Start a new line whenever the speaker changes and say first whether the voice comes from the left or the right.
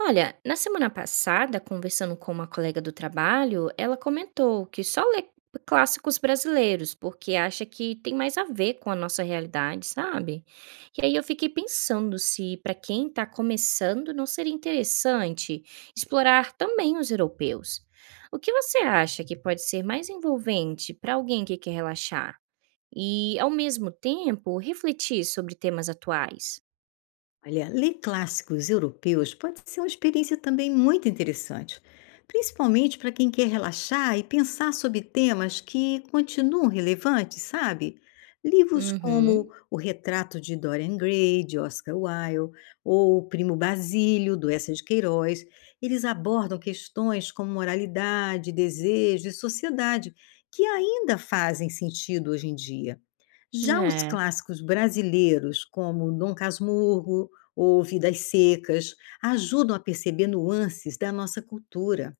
right: Olha, na semana passada, conversando com uma colega do trabalho, ela comentou que só lê clássicos brasileiros porque acha que tem mais a ver com a nossa realidade, sabe? E aí eu fiquei pensando se para quem está começando não seria interessante explorar também os europeus. O que você acha que pode ser mais envolvente para alguém que quer relaxar e, ao mesmo tempo, refletir sobre temas atuais?
left: Olha, ler clássicos europeus pode ser uma experiência também muito interessante, principalmente para quem quer relaxar e pensar sobre temas que continuam relevantes, sabe? Livros como
right: Uhum.
left: O Retrato de Dorian Gray, de Oscar Wilde, ou O Primo Basílio, do Eça de Queiroz, eles abordam questões como moralidade, desejo e sociedade, que ainda fazem sentido hoje em dia. Já os
right: É,
left: clássicos brasileiros, como Dom Casmurro ou Vidas Secas, ajudam a perceber nuances da nossa cultura.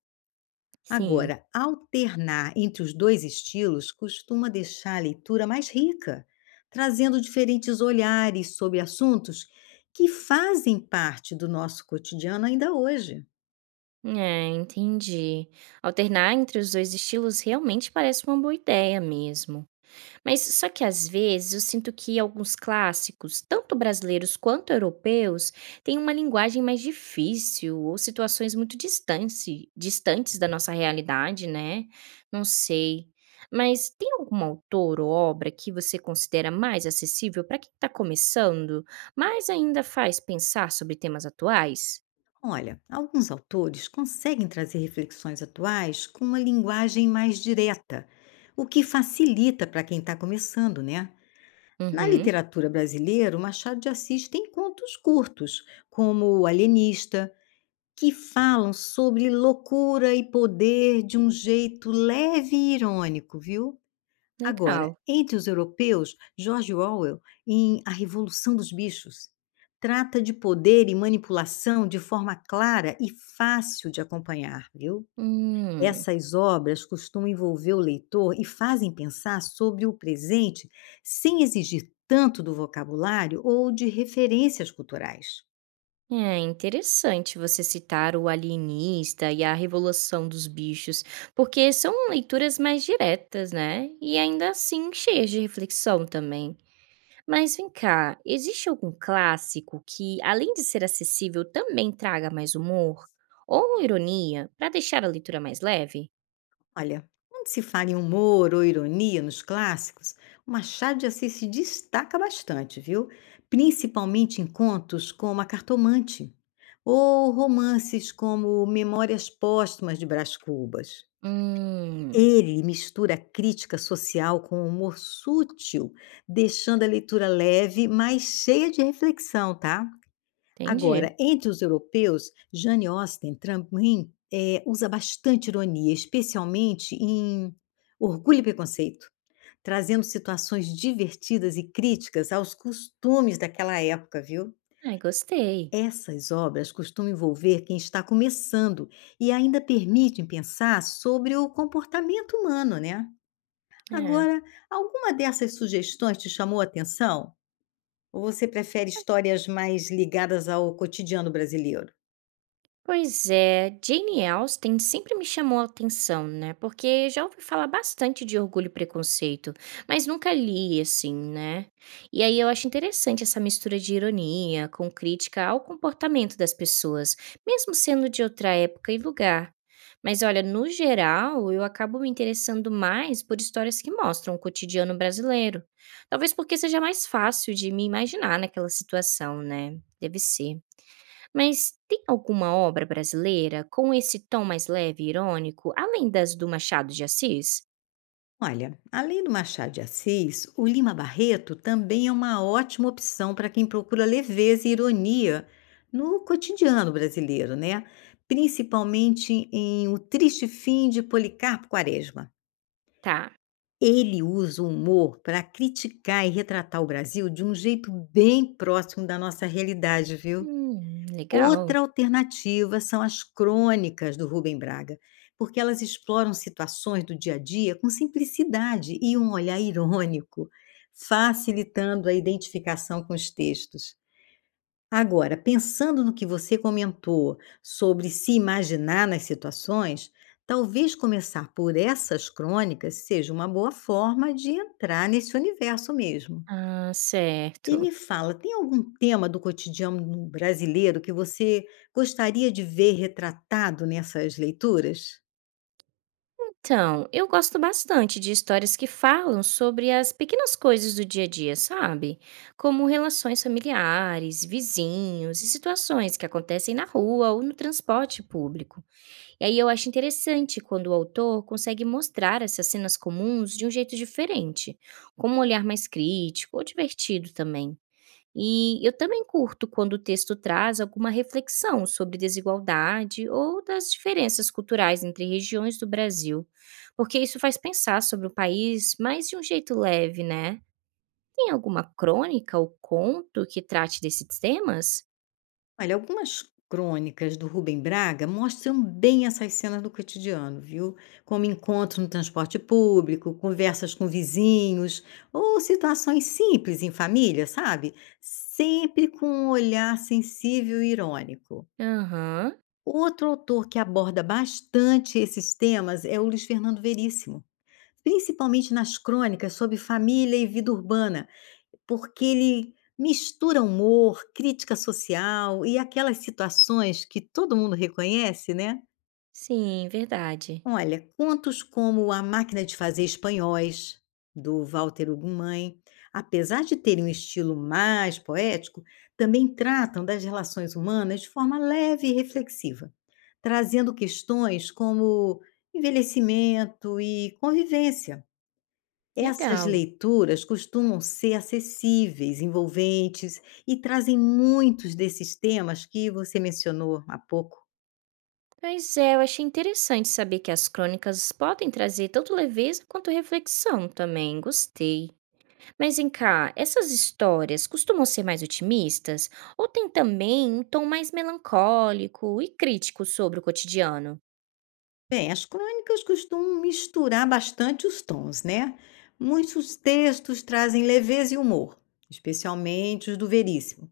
right: sim.
left: Agora, alternar entre os dois estilos costuma deixar a leitura mais rica, trazendo diferentes olhares sobre assuntos que fazem parte do nosso cotidiano ainda hoje.
right: É, entendi. Alternar entre os dois estilos realmente parece uma boa ideia mesmo. Mas só que às vezes eu sinto que alguns clássicos, tanto brasileiros quanto europeus, têm uma linguagem mais difícil ou situações muito distantes da nossa realidade, né? Não sei. Mas tem algum autor ou obra que você considera mais acessível para quem está começando, mas ainda faz pensar sobre temas atuais?
left: Olha, alguns autores conseguem trazer reflexões atuais com uma linguagem mais direta, o que facilita para quem está começando, né? Na
right: Uhum,
left: literatura brasileira, o Machado de Assis tem contos curtos, como O Alienista, que falam sobre loucura e poder de um jeito leve e irônico, viu? Agora,
right: legal.
left: entre os europeus, George Orwell, em A Revolução dos Bichos, trata de poder e manipulação de forma clara e fácil de acompanhar, viu?
right: Hum,
left: Essas obras costumam envolver o leitor e fazem pensar sobre o presente sem exigir tanto do vocabulário ou de referências culturais.
right: é interessante você citar o Alienista e a Revolução dos Bichos, porque são leituras mais diretas, né? E ainda assim cheias de reflexão também. Mas vem cá, existe algum clássico que, além de ser acessível, também traga mais humor ou ironia para deixar a leitura mais leve?
left: Olha, quando se fala em humor ou ironia nos clássicos, o Machado de Assis se destaca bastante, viu? Principalmente em contos como A Cartomante ou romances como Memórias Póstumas de Brás Cubas.
right: Hum,
left: Ele mistura crítica social com humor sutil, deixando a leitura leve, mas cheia de reflexão, tá?
right: entendi.
left: Agora, entre os europeus, Jane Austen também, usa bastante ironia, especialmente em Orgulho e Preconceito, trazendo situações divertidas e críticas aos costumes daquela época, viu.
right: Ai, gostei.
left: Essas obras costumam envolver quem está começando e ainda permitem pensar sobre o comportamento humano, né.
right: É.
left: Agora, alguma dessas sugestões te chamou a atenção? Ou você prefere histórias mais ligadas ao cotidiano brasileiro?
right: Pois é, Jane Austen sempre me chamou a atenção, né? Porque já ouvi falar bastante de Orgulho e Preconceito, mas nunca li assim, né? E aí eu acho interessante essa mistura de ironia com crítica ao comportamento das pessoas, mesmo sendo de outra época e lugar. Mas olha, no geral, eu acabo me interessando mais por histórias que mostram o cotidiano brasileiro. Talvez porque seja mais fácil de me imaginar naquela situação, né? Deve ser. Mas tem alguma obra brasileira com esse tom mais leve e irônico, além das do Machado de Assis?
left: Olha, além do Machado de Assis, o Lima Barreto também é uma ótima opção para quem procura leveza e ironia no cotidiano brasileiro, né? Principalmente em O Triste Fim de Policarpo Quaresma.
right: Tá.
left: Ele usa o humor para criticar e retratar o Brasil de um jeito bem próximo da nossa realidade, viu.
right: Legal.
left: Outra alternativa são as crônicas do Rubem Braga, porque elas exploram situações do dia a dia com simplicidade e um olhar irônico, facilitando a identificação com os textos. Agora, pensando no que você comentou sobre se imaginar nas situações, talvez começar por essas crônicas seja uma boa forma de entrar nesse universo mesmo.
right: Ah,
left: E me
right: certo.
left: fala, tem algum tema do cotidiano brasileiro que você gostaria de ver retratado nessas leituras?
right: Então, eu gosto bastante de histórias que falam sobre as pequenas coisas do dia a dia, sabe? Como relações familiares, vizinhos e situações que acontecem na rua ou no transporte público. E aí eu acho interessante quando o autor consegue mostrar essas cenas comuns de um jeito diferente, com um olhar mais crítico ou divertido também. E eu também curto quando o texto traz alguma reflexão sobre desigualdade ou das diferenças culturais entre regiões do Brasil, porque isso faz pensar sobre o país mais de um jeito leve, né? Tem alguma crônica ou conto que trate desses temas?
left: Olha, algumas crônicas do Rubem Braga mostram bem essas cenas do cotidiano, viu? Como encontros no transporte público, conversas com vizinhos, ou situações simples em família, sabe? Sempre com um olhar sensível e irônico.
right: Aham,
left: Outro autor que aborda bastante esses temas é o Luiz Fernando Veríssimo, principalmente nas crônicas sobre família e vida urbana, porque ele mistura humor, crítica social e aquelas situações que todo mundo reconhece, né.
right: sim, verdade.
left: Olha, contos como A Máquina de Fazer Espanhóis, do Walter Ugumãe, apesar de terem um estilo mais poético, também tratam das relações humanas de forma leve e reflexiva, trazendo questões como envelhecimento e convivência. Essas
right: Legal.
left: leituras costumam ser acessíveis, envolventes e trazem muitos desses temas que você mencionou há pouco.
right: Pois é, eu achei interessante saber que as crônicas podem trazer tanto leveza quanto reflexão também, gostei. Mas vem cá, essas histórias costumam ser mais otimistas ou tem também um tom mais melancólico e crítico sobre o cotidiano?
left: Bem, as crônicas costumam misturar bastante os tons, né? Muitos textos trazem leveza e humor, especialmente os do Veríssimo.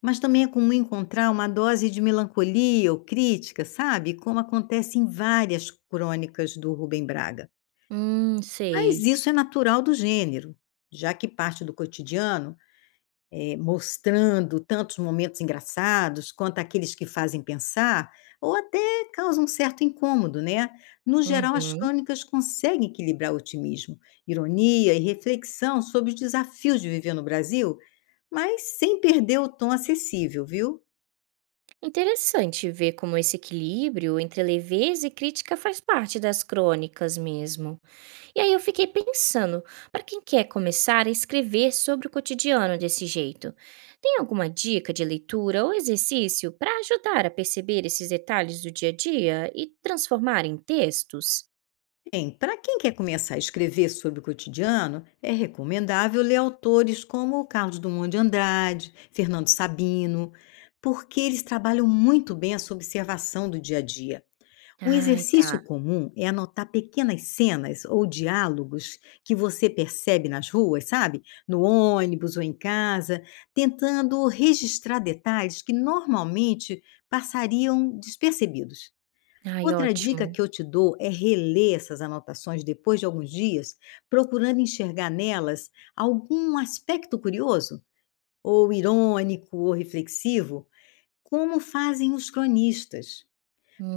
left: Mas também é comum encontrar uma dose de melancolia ou crítica, sabe? Como acontece em várias crônicas do Rubem Braga. Mas
right: Sei.
left: isso é natural do gênero, já que parte do cotidiano, mostrando tantos momentos engraçados quanto aqueles que fazem pensar ou até causam um certo incômodo, né? No geral, as
right: Uhum.
left: crônicas conseguem equilibrar otimismo, ironia e reflexão sobre os desafios de viver no Brasil, mas sem perder o tom acessível, viu?
right: Interessante ver como esse equilíbrio entre leveza e crítica faz parte das crônicas mesmo. E aí eu fiquei pensando, para quem quer começar a escrever sobre o cotidiano desse jeito, tem alguma dica de leitura ou exercício para ajudar a perceber esses detalhes do dia a dia e transformar em textos?
left: Bem, para quem quer começar a escrever sobre o cotidiano, é recomendável ler autores como Carlos Drummond de Andrade, Fernando Sabino, porque eles trabalham muito bem essa observação do dia a dia. Um
right: Ai,
left: exercício
right: tá.
left: comum é anotar pequenas cenas ou diálogos que você percebe nas ruas, sabe? No ônibus ou em casa, tentando registrar detalhes que normalmente passariam despercebidos.
right: Ai,
left: Outra dica
right: ótimo.
left: que eu te dou é reler essas anotações depois de alguns dias, procurando enxergar nelas algum aspecto curioso, ou irônico, ou reflexivo, como fazem os cronistas.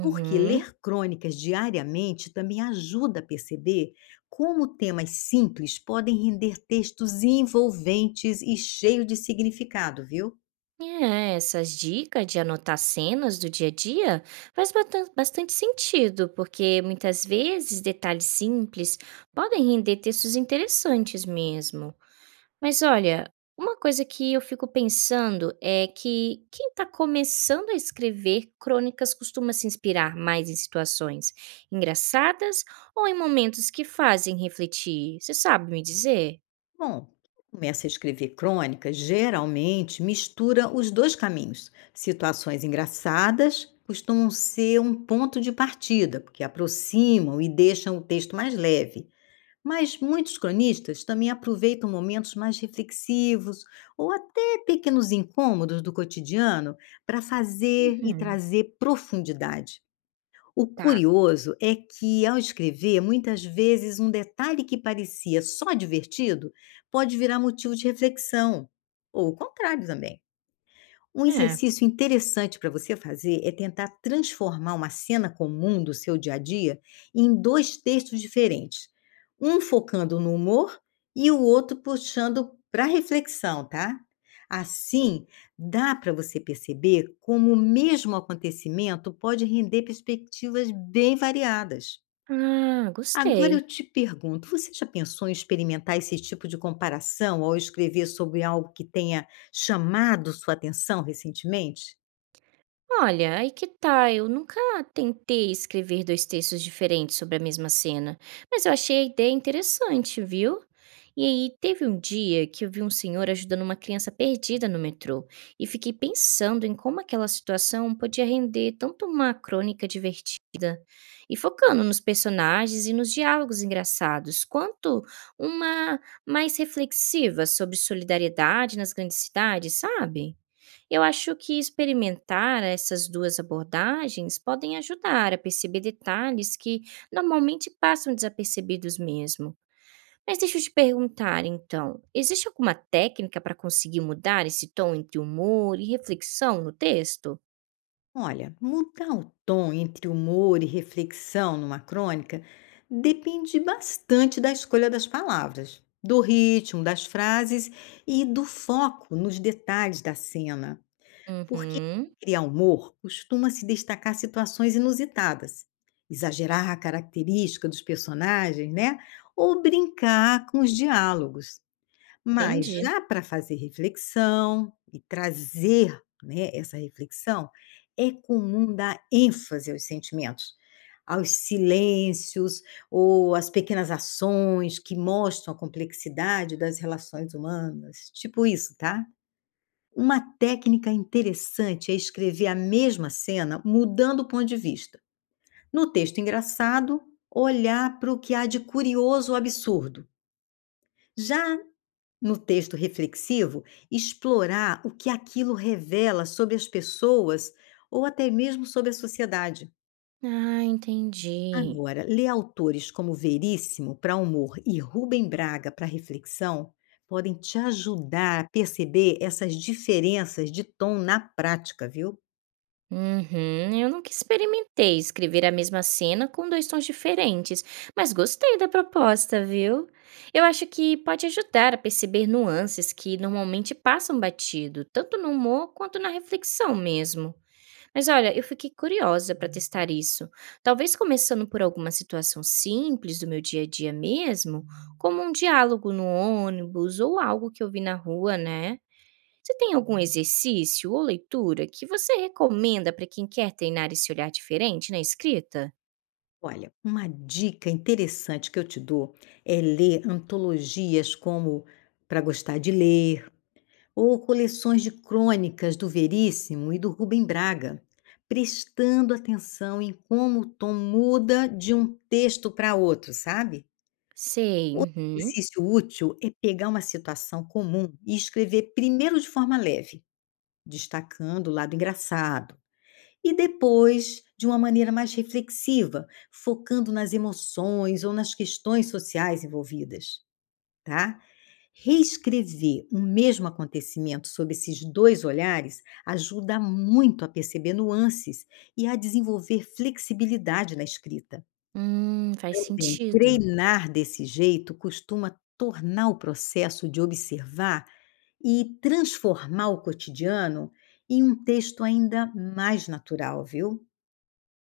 left: Porque ler crônicas diariamente também ajuda a perceber como temas simples podem render textos envolventes e cheios de significado, viu?
right: É, essas dicas de anotar cenas do dia a dia faz bastante sentido, porque muitas vezes detalhes simples podem render textos interessantes mesmo. Mas olha, uma coisa que eu fico pensando é que quem está começando a escrever crônicas costuma se inspirar mais em situações engraçadas ou em momentos que fazem refletir. Você sabe me dizer?
left: Bom, começa a escrever crônicas, geralmente mistura os dois caminhos. Situações engraçadas costumam ser um ponto de partida, porque aproximam e deixam o texto mais leve. Mas muitos cronistas também aproveitam momentos mais reflexivos ou até pequenos incômodos do cotidiano para fazer e
right: Uhum.
left: trazer profundidade. O
right: Tá.
left: curioso é que, ao escrever, muitas vezes um detalhe que parecia só divertido pode virar motivo de reflexão, ou o contrário também. Um
right: É.
left: exercício interessante para você fazer é tentar transformar uma cena comum do seu dia a dia em dois textos diferentes, um focando no humor e o outro puxando para reflexão, tá? Assim, dá para você perceber como o mesmo acontecimento pode render perspectivas bem variadas.
right: Ah,
left: Agora eu
right: gostei.
left: te pergunto, você já pensou em experimentar esse tipo de comparação ao escrever sobre algo que tenha chamado sua atenção recentemente?
right: Olha, aí que tá, eu nunca tentei escrever 2 textos diferentes sobre a mesma cena, mas eu achei a ideia interessante, viu? E aí teve um dia que eu vi um senhor ajudando uma criança perdida no metrô e fiquei pensando em como aquela situação podia render tanto uma crônica divertida e focando nos personagens e nos diálogos engraçados, quanto uma mais reflexiva sobre solidariedade nas grandes cidades, sabe? Eu acho que experimentar essas 2 abordagens podem ajudar a perceber detalhes que normalmente passam desapercebidos mesmo. Mas deixa eu te perguntar então, existe alguma técnica para conseguir mudar esse tom entre humor e reflexão no texto?
left: Olha, mudar o tom entre humor e reflexão numa crônica depende bastante da escolha das palavras, do ritmo das frases e do foco nos detalhes da cena. Porque quem
right: Uhum,
left: cria humor costuma se destacar situações inusitadas, exagerar a característica dos personagens, né? Ou brincar com os diálogos. Mas
right: entendi.
left: já para fazer reflexão e trazer, né, essa reflexão, é comum dar ênfase aos sentimentos, aos silêncios ou às pequenas ações que mostram a complexidade das relações humanas. Tipo isso, tá? Uma técnica interessante é escrever a mesma cena mudando o ponto de vista. No texto engraçado, olhar para o que há de curioso ou absurdo. Já no texto reflexivo, explorar o que aquilo revela sobre as pessoas ou até mesmo sobre a sociedade.
right: Ah, entendi.
left: Agora, ler autores como Veríssimo para humor e Rubem Braga para reflexão podem te ajudar a perceber essas diferenças de tom na prática, viu?
right: Uhum, eu nunca experimentei escrever a mesma cena com dois tons diferentes, mas gostei da proposta, viu? Eu acho que pode ajudar a perceber nuances que normalmente passam batido, tanto no humor quanto na reflexão mesmo. Mas olha, eu fiquei curiosa para testar isso. Talvez começando por alguma situação simples do meu dia a dia mesmo, como um diálogo no ônibus ou algo que eu vi na rua, né? Você tem algum exercício ou leitura que você recomenda para quem quer treinar esse olhar diferente na escrita?
left: Olha, uma dica interessante que eu te dou é ler antologias como Para Gostar de Ler ou coleções de crônicas do Veríssimo e do Rubem Braga, prestando atenção em como o tom muda de um texto para outro, sabe?
right: Sei,
left: Outro
right: uhum.
left: exercício útil é pegar uma situação comum e escrever primeiro de forma leve, destacando o lado engraçado. E depois, de uma maneira mais reflexiva, focando nas emoções ou nas questões sociais envolvidas, tá? Reescrever o mesmo acontecimento sob esses dois olhares ajuda muito a perceber nuances e a desenvolver flexibilidade na escrita.
right: Faz
left: Também,
right: sentido.
left: treinar desse jeito costuma tornar o processo de observar e transformar o cotidiano em um texto ainda mais natural, viu?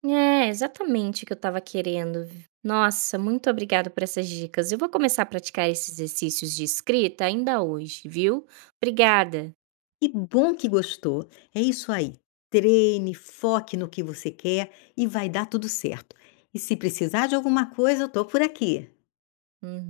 right: É, exatamente o que eu estava querendo. Nossa, muito obrigada por essas dicas. Eu vou começar a praticar esses exercícios de escrita ainda hoje, viu? Obrigada.
left: Que bom que gostou. É isso aí. Treine, foque no que você quer e vai dar tudo certo. E se precisar de alguma coisa, eu tô por aqui.
right: Uhum.